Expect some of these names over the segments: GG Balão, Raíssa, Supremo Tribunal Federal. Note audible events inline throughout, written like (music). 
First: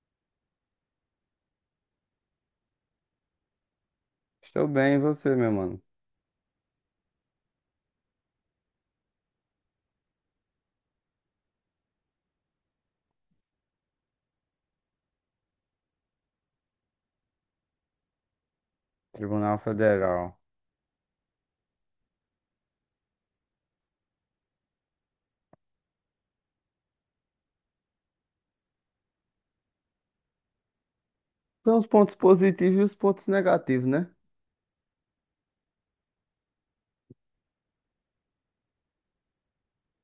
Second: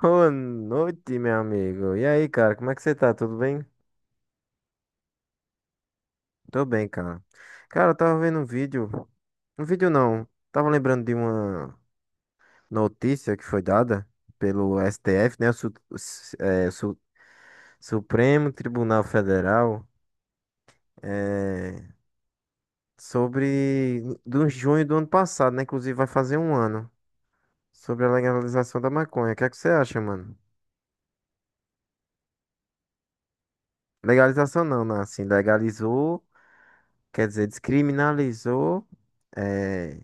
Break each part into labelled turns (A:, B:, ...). A: Boa noite, meu amigo. E aí, cara, como é que você tá? Tudo bem?
B: Estou bem, e você, meu mano?
A: Tô bem, cara. Cara, eu tava vendo um vídeo. Um vídeo não. Tava lembrando de uma notícia que foi dada pelo STF, né? O, Su- o S- é, Su- Supremo Tribunal
B: Tribunal
A: Federal.
B: Federal.
A: É, sobre. Do junho do ano passado, né? Inclusive vai fazer um ano. Sobre a legalização da maconha. O que é que você acha, mano?
B: Tem os pontos positivos e os pontos negativos, né?
A: Legalização não, né? Assim, legalizou. Quer dizer, descriminalizou é,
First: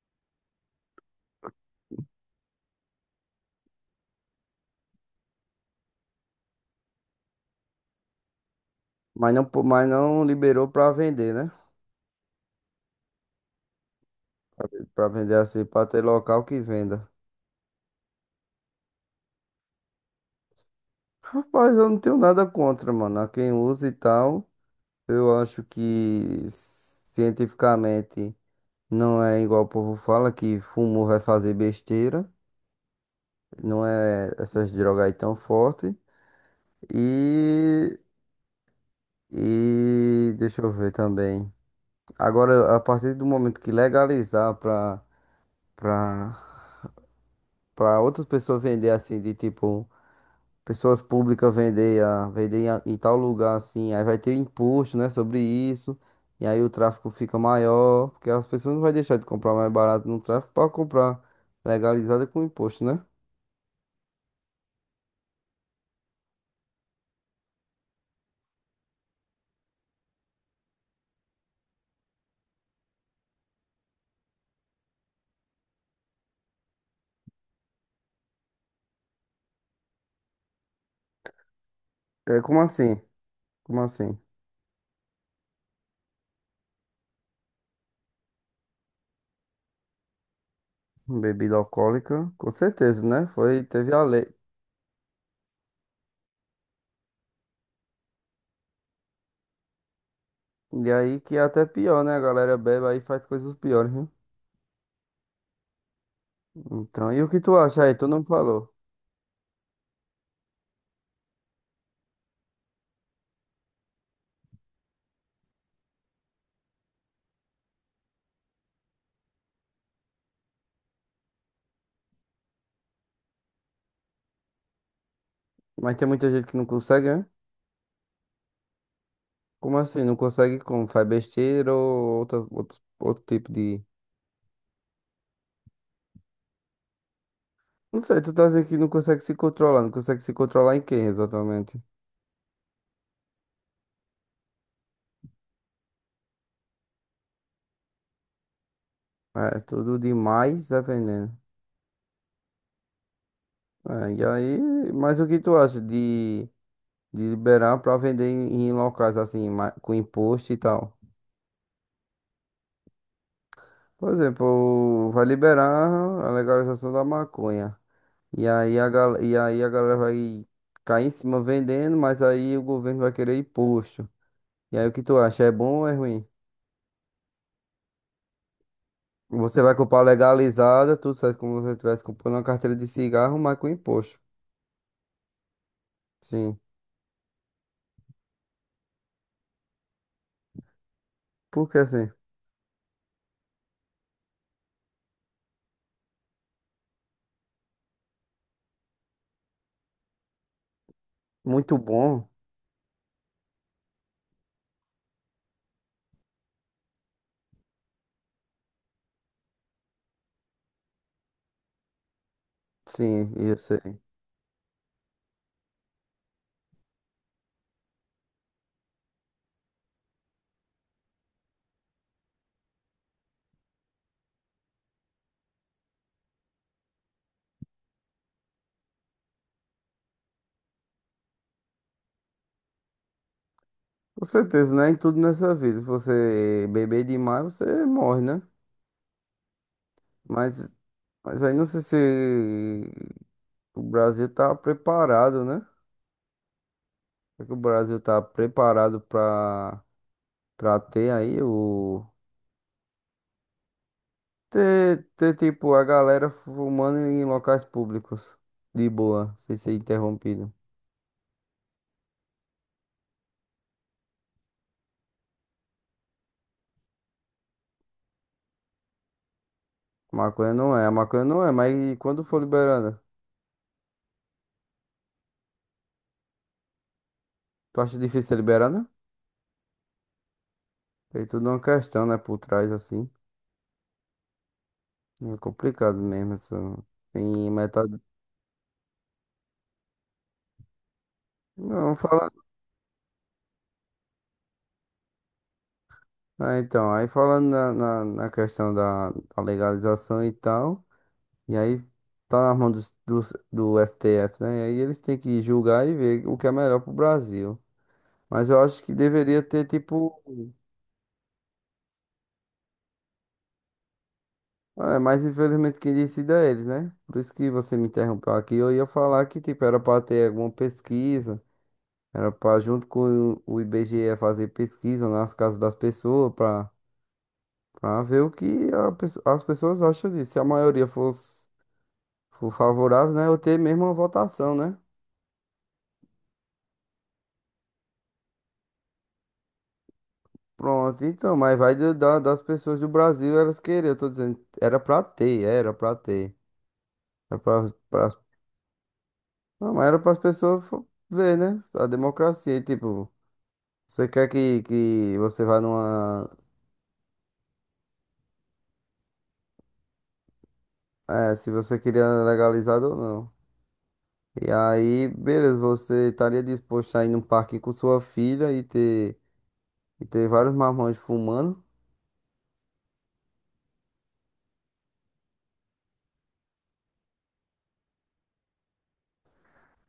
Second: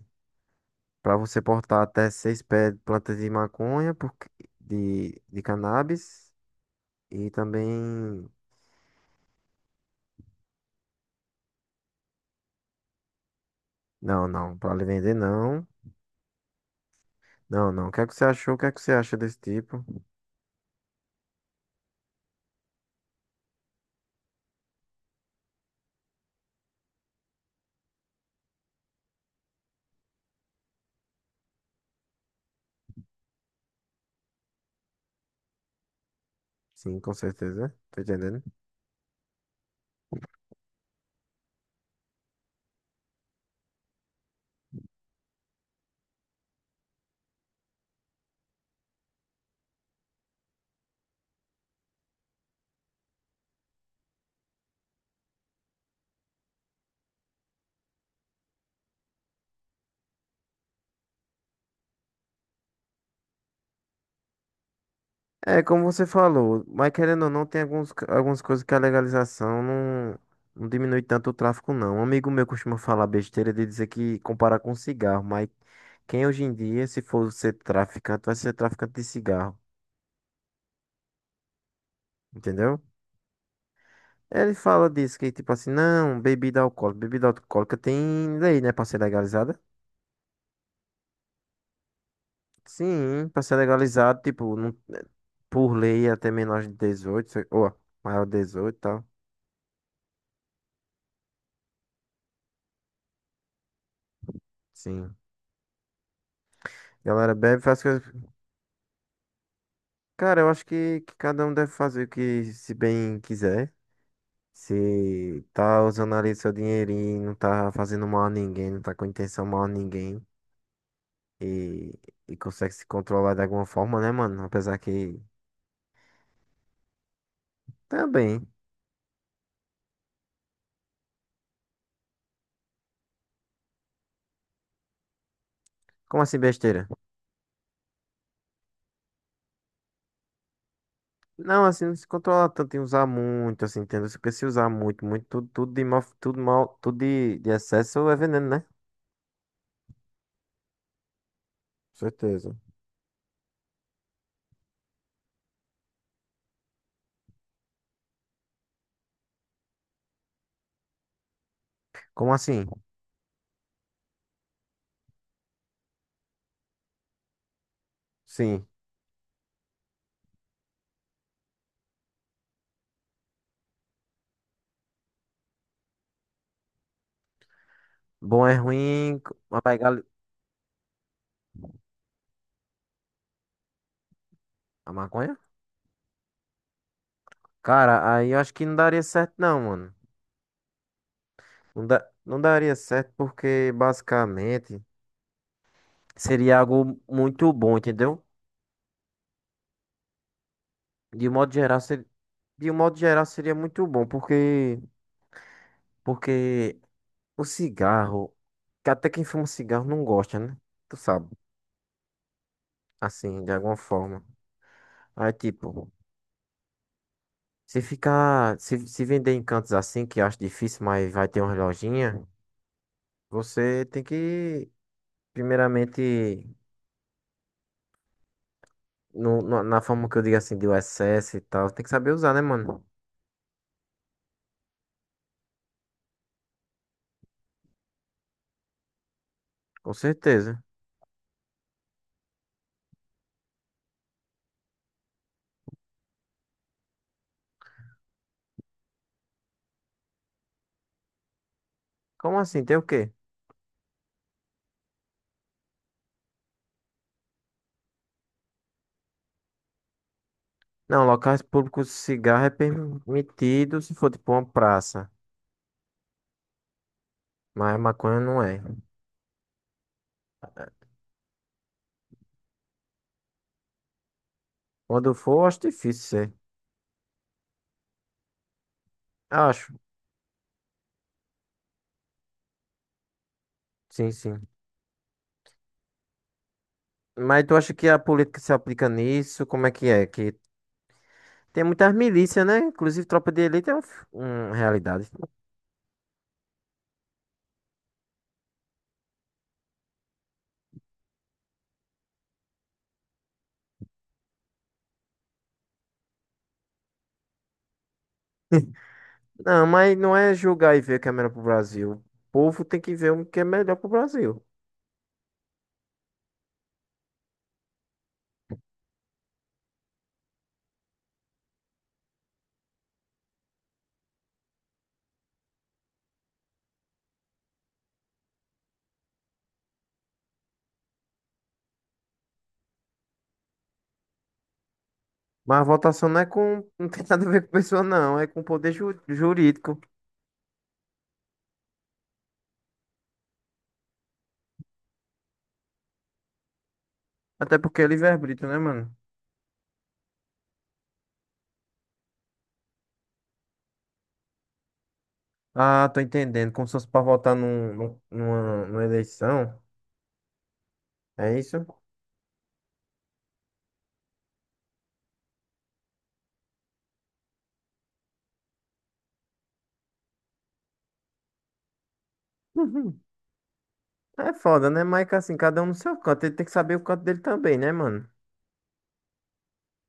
A: para você portar até seis pés de plantas de maconha, porque, de cannabis, e também.
B: Mas não liberou pra vender, né?
A: Não, não, para
B: Pra
A: vender
B: vender assim,
A: não.
B: pra ter local que venda.
A: Não, não. O que é que você achou? O que é que você acha desse tipo?
B: Rapaz, eu não tenho nada contra, mano. A quem usa e tal, eu acho que cientificamente não é igual o povo fala, que fumo vai fazer besteira. Não é essas drogas aí tão fortes.
A: Sim, com certeza.
B: E,
A: Tô entendendo.
B: e deixa eu ver também. Agora, a partir do momento que legalizar para para outras pessoas vender assim, de tipo, pessoas públicas vender, vender em tal lugar assim, aí vai ter imposto, né, sobre isso, e aí o tráfico fica maior, porque as pessoas não vai deixar de comprar mais barato no tráfico para comprar legalizada com imposto, né?
A: É, como você falou, mas querendo ou não, tem algumas coisas que a legalização não, não diminui tanto o tráfico, não. Um amigo meu costuma falar besteira de dizer que comparar com cigarro, mas quem hoje em dia, se for ser traficante, vai ser traficante de cigarro,
B: É como
A: entendeu?
B: assim? Como assim?
A: Ele fala disso, que tipo assim, não, bebida alcoólica tem lei, né, pra ser legalizada?
B: Bebida alcoólica, com certeza, né?
A: Sim, pra ser
B: Foi, teve a
A: legalizado,
B: lei.
A: tipo, por lei até menor de 18 ou maior de 18 e tal.
B: E aí que é até pior, né? A galera bebe aí e faz coisas piores, né?
A: Sim.
B: Então, e o
A: Galera
B: que tu
A: bebe, faz
B: acha aí?
A: coisas.
B: Tu não falou.
A: Cara, eu acho que cada um deve fazer o que se bem quiser. Se tá usando ali seu dinheirinho, não tá fazendo mal a ninguém, não tá com intenção mal a ninguém e, e consegue se controlar de alguma forma, né, mano? Apesar que
B: Mas tem muita gente que não consegue, né?
A: também.
B: Como assim? Não consegue como? Faz besteira ou outro tipo de.
A: Como assim besteira?
B: Não sei, tu tá dizendo que não consegue se controlar. Não consegue se controlar em quem
A: Não,
B: exatamente?
A: assim, não se controla tanto em usar muito, assim, entendeu? Porque se usar muito, muito, tudo, tudo de mal, tudo de excesso é veneno, né?
B: É, tudo demais é veneno.
A: Com certeza.
B: É, e aí, mas o que tu acha de liberar pra vender em locais assim, com imposto e tal?
A: Como assim?
B: Por exemplo, vai liberar a legalização da maconha. E
A: Sim.
B: aí e aí a galera vai cair em cima vendendo, mas aí o governo vai querer imposto. E aí o que tu acha? É bom ou é ruim?
A: Bom é ruim, mas
B: Você vai comprar legalizada, tudo certo, como se você estivesse comprando uma carteira de cigarro, mas com imposto.
A: a maconha?
B: Sim.
A: Cara, aí eu acho que não daria certo não, mano.
B: Porque assim,
A: Não daria certo porque basicamente seria algo muito bom, entendeu? De um modo
B: muito
A: geral, ser-
B: bom.
A: de um modo geral seria muito bom, porque o cigarro, que até quem fuma cigarro não gosta, né? Tu sabe,
B: Sim,
A: assim, de
B: eu
A: alguma
B: sei.
A: forma. Aí tipo, se ficar, se vender em cantos assim que eu acho difícil, mas vai ter uma lojinha, você tem que primeiramente. Na forma que eu digo assim, de USS e tal, tem que saber usar, né, mano?
B: Com certeza, né? Em tudo nessa vida. Se você beber demais, você morre, né?
A: Com certeza.
B: Mas, mas aí não sei se o Brasil tá preparado, né? Será que o Brasil tá preparado pra. Pra ter aí o.
A: Como assim? Tem o quê?
B: Ter tipo a galera fumando em locais públicos. De boa, sem ser interrompido.
A: Não, locais públicos de cigarro é permitido se for tipo uma praça, mas maconha não é.
B: Maconha não é, a maconha não é, mas e quando for liberada?
A: Quando for, eu acho difícil ser.
B: Tu acha difícil ser liberada?
A: Acho,
B: Tem tudo uma questão, né, por trás assim.
A: sim, sim.
B: É complicado mesmo essa.
A: Mas
B: Tem
A: tu acha que a
B: metade.
A: política se aplica nisso? Como é? Que tem muitas
B: Não, fala.
A: milícias, né? Inclusive, tropa de elite é um, um realidade.
B: Ah, então, aí falando na questão da legalização e tal. E aí tá na mão do STF, né? E aí eles têm que julgar e ver o que é melhor pro Brasil. Mas eu acho que deveria
A: Não,
B: ter,
A: mas não
B: tipo.
A: é julgar e ver o que é melhor pro Brasil. O povo tem que ver o que é melhor pro Brasil.
B: Ah, é, mas infelizmente quem decide é eles, né? Por isso que você me interrompeu aqui. Eu ia falar que, tipo, era pra ter alguma pesquisa. Era pra, junto com o IBGE, fazer pesquisa nas casas das pessoas. Pra ver o que as pessoas acham disso. Se a maioria for favorável, né? Eu ter mesmo uma votação, né?
A: Mas a votação não é com. Não tem nada a ver com pessoa, não. É com poder jurídico.
B: Pronto, então. Mas vai das pessoas do Brasil, elas querem. Eu tô dizendo, era pra ter. Era
A: Até
B: pra,
A: porque é livre-arbítrio, né, mano?
B: Não, mas era para as pessoas ver, né? A democracia, e, tipo, você quer que você vá
A: Ah, tô
B: numa.
A: entendendo. Como se fosse pra votar numa eleição.
B: É,
A: É
B: se
A: isso?
B: você
A: (laughs)
B: queria legalizado ou não. E aí, beleza, você estaria disposto a ir num parque com sua filha e ter vários marmanjos fumando?
A: Uhum. É foda, né? Mas que assim, cada um no seu canto. Ele tem que saber o canto dele também, né, mano?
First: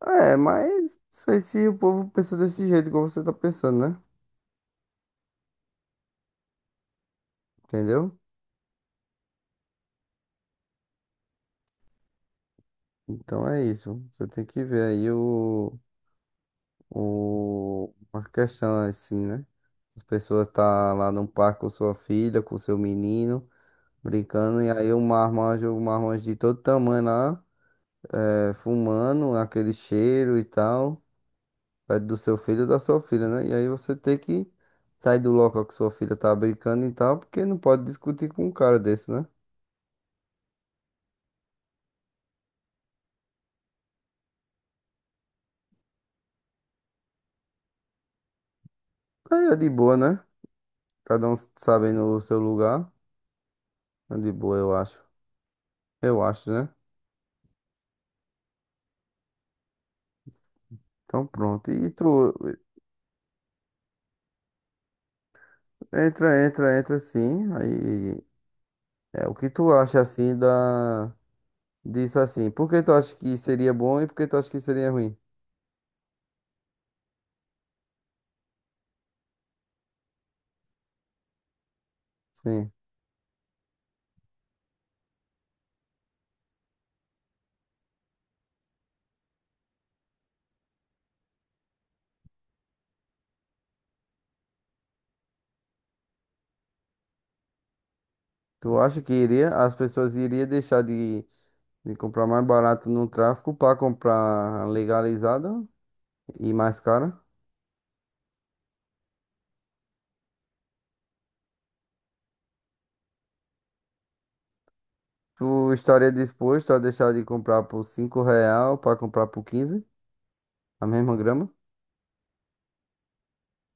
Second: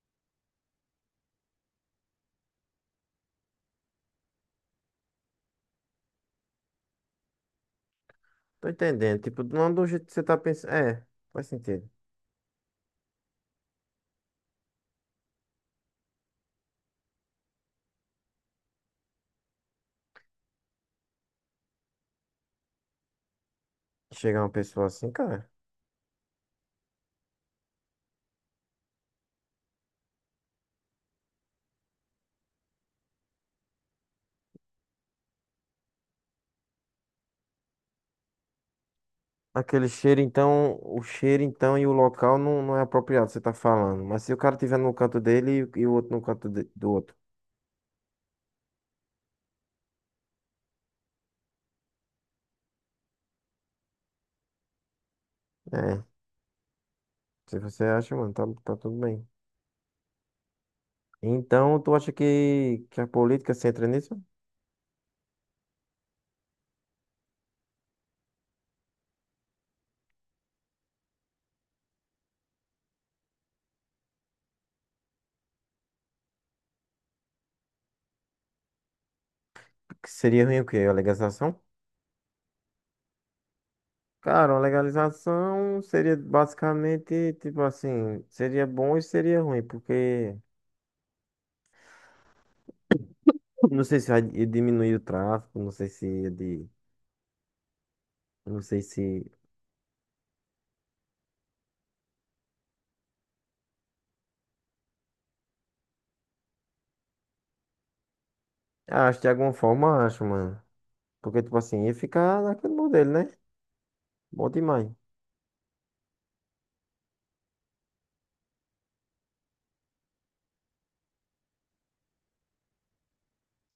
B: É, mas não sei se o povo pensa desse jeito, igual você tá pensando, né? Entendeu?
A: Tô entendendo. Tipo, não do jeito que você tá pensando. É, faz sentido.
B: Então é isso. Você tem que ver aí uma questão assim, né? As pessoas tá lá no parque com sua filha, com seu menino,
A: Chegar uma
B: brincando, e
A: pessoa
B: aí
A: assim, cara.
B: o marmanjo de todo tamanho lá, é, fumando, aquele cheiro e tal, perto do seu filho ou da sua filha, né? E aí você tem que sair do local que sua filha tá brincando e tal, porque não pode discutir com um cara desse, né?
A: Aquele cheiro, então. O cheiro, então, e o local não, não é apropriado, você tá falando. Mas se o cara tiver no canto dele e o outro no canto do outro.
B: Aí é de boa, né? Cada um sabendo o seu lugar, é de boa, eu acho.
A: É.
B: Eu acho, né?
A: Se você acha, mano, tá, tá tudo bem.
B: Então pronto.
A: Então,
B: E
A: tu acha
B: tu?
A: que a política se entra nisso?
B: Entra, entra, entra sim. Aí é o que tu acha assim da disso assim? Por que tu acha que seria bom e por que tu acha que seria ruim?
A: Que seria ruim o quê? A legalização?
B: Sim.
A: Cara, uma legalização seria basicamente, tipo assim, seria bom e seria ruim, porque não sei se vai diminuir o tráfico, não sei se ia de, não
B: Tu
A: sei
B: acha que
A: se,
B: iria as pessoas iriam deixar de comprar mais barato no tráfico para comprar legalizado e mais caro?
A: ah, acho que de alguma forma, acho, mano. Porque, tipo assim, ia ficar naquele modelo, né? Bom demais.
B: Tu estaria disposto a deixar de comprar por 5 real para comprar por 15 a mesma grama?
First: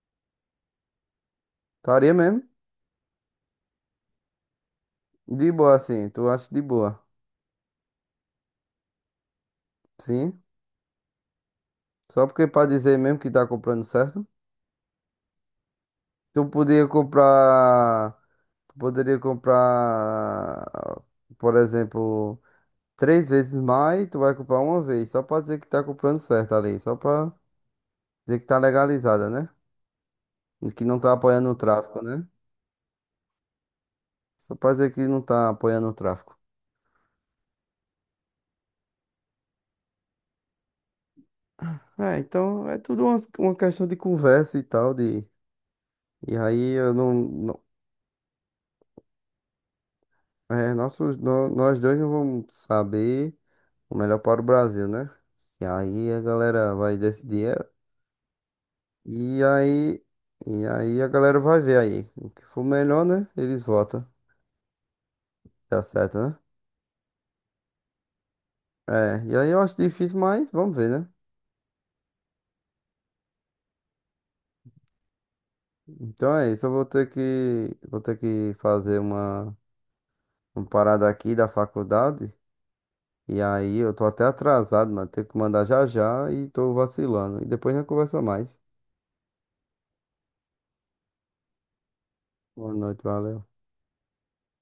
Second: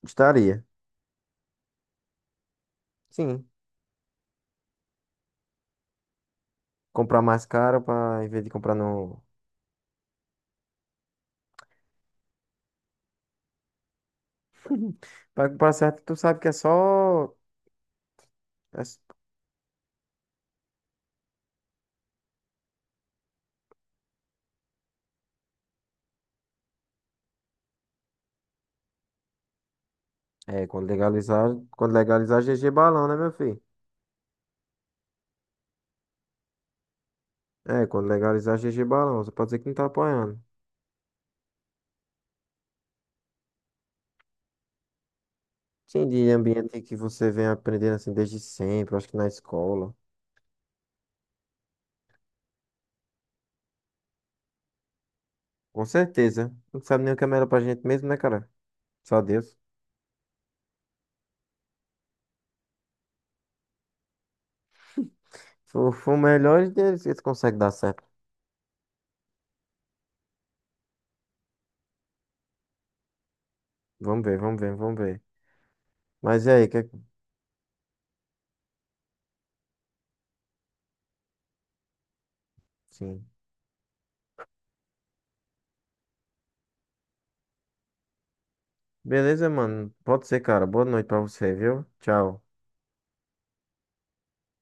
A: Estaria.
B: Estaria mesmo?
A: Sim.
B: De boa assim, tu acha de boa?
A: Comprar mais caro pra, em vez de comprar no...
B: Sim. Só porque para dizer mesmo que tá comprando certo?
A: (laughs) Pra comprar certo, tu sabe
B: Tu
A: que é
B: podia
A: só
B: comprar. Tu
A: As-
B: poderia comprar, por exemplo, três vezes mais, tu vai comprar uma vez, só pra dizer que tá comprando certo ali, só pra dizer que tá legalizada, né?
A: É,
B: E que não tá apoiando o
A: quando
B: tráfico, né?
A: legalizar GG Balão, né, meu filho?
B: Só pra dizer que não tá apoiando o tráfico.
A: É, quando legalizar GG Balão, você pode dizer que não tá apoiando.
B: É, então é tudo uma questão de conversa e tal, de.
A: Sim, de
B: E aí
A: ambiente
B: eu
A: que
B: não.
A: você vem
B: não
A: aprendendo assim desde sempre, acho que na escola.
B: é, nós dois não vamos saber o melhor para o Brasil, né? E
A: Com
B: aí a
A: certeza.
B: galera
A: Não
B: vai
A: sabe nem o que é melhor
B: decidir.
A: pra
B: É
A: gente mesmo, né, cara? Só
B: e
A: Deus.
B: aí, e aí a galera vai ver aí. O que for melhor, né? Eles votam.
A: Se
B: Dá
A: for o
B: certo, né?
A: melhor deles, eles conseguem dar certo.
B: É, e aí eu acho difícil, mas vamos ver, né?
A: Vamos ver, vamos ver, vamos ver.
B: Então
A: Mas e
B: é isso,
A: aí,
B: eu vou
A: que...
B: ter vou ter que fazer uma parada aqui da faculdade.
A: Sim.
B: E aí eu tô até atrasado, mano. Tenho que mandar já já e tô vacilando. E depois a gente conversa mais.
A: Beleza, mano. Pode ser, cara. Boa noite pra você, viu? Tchau.
B: Boa noite, valeu.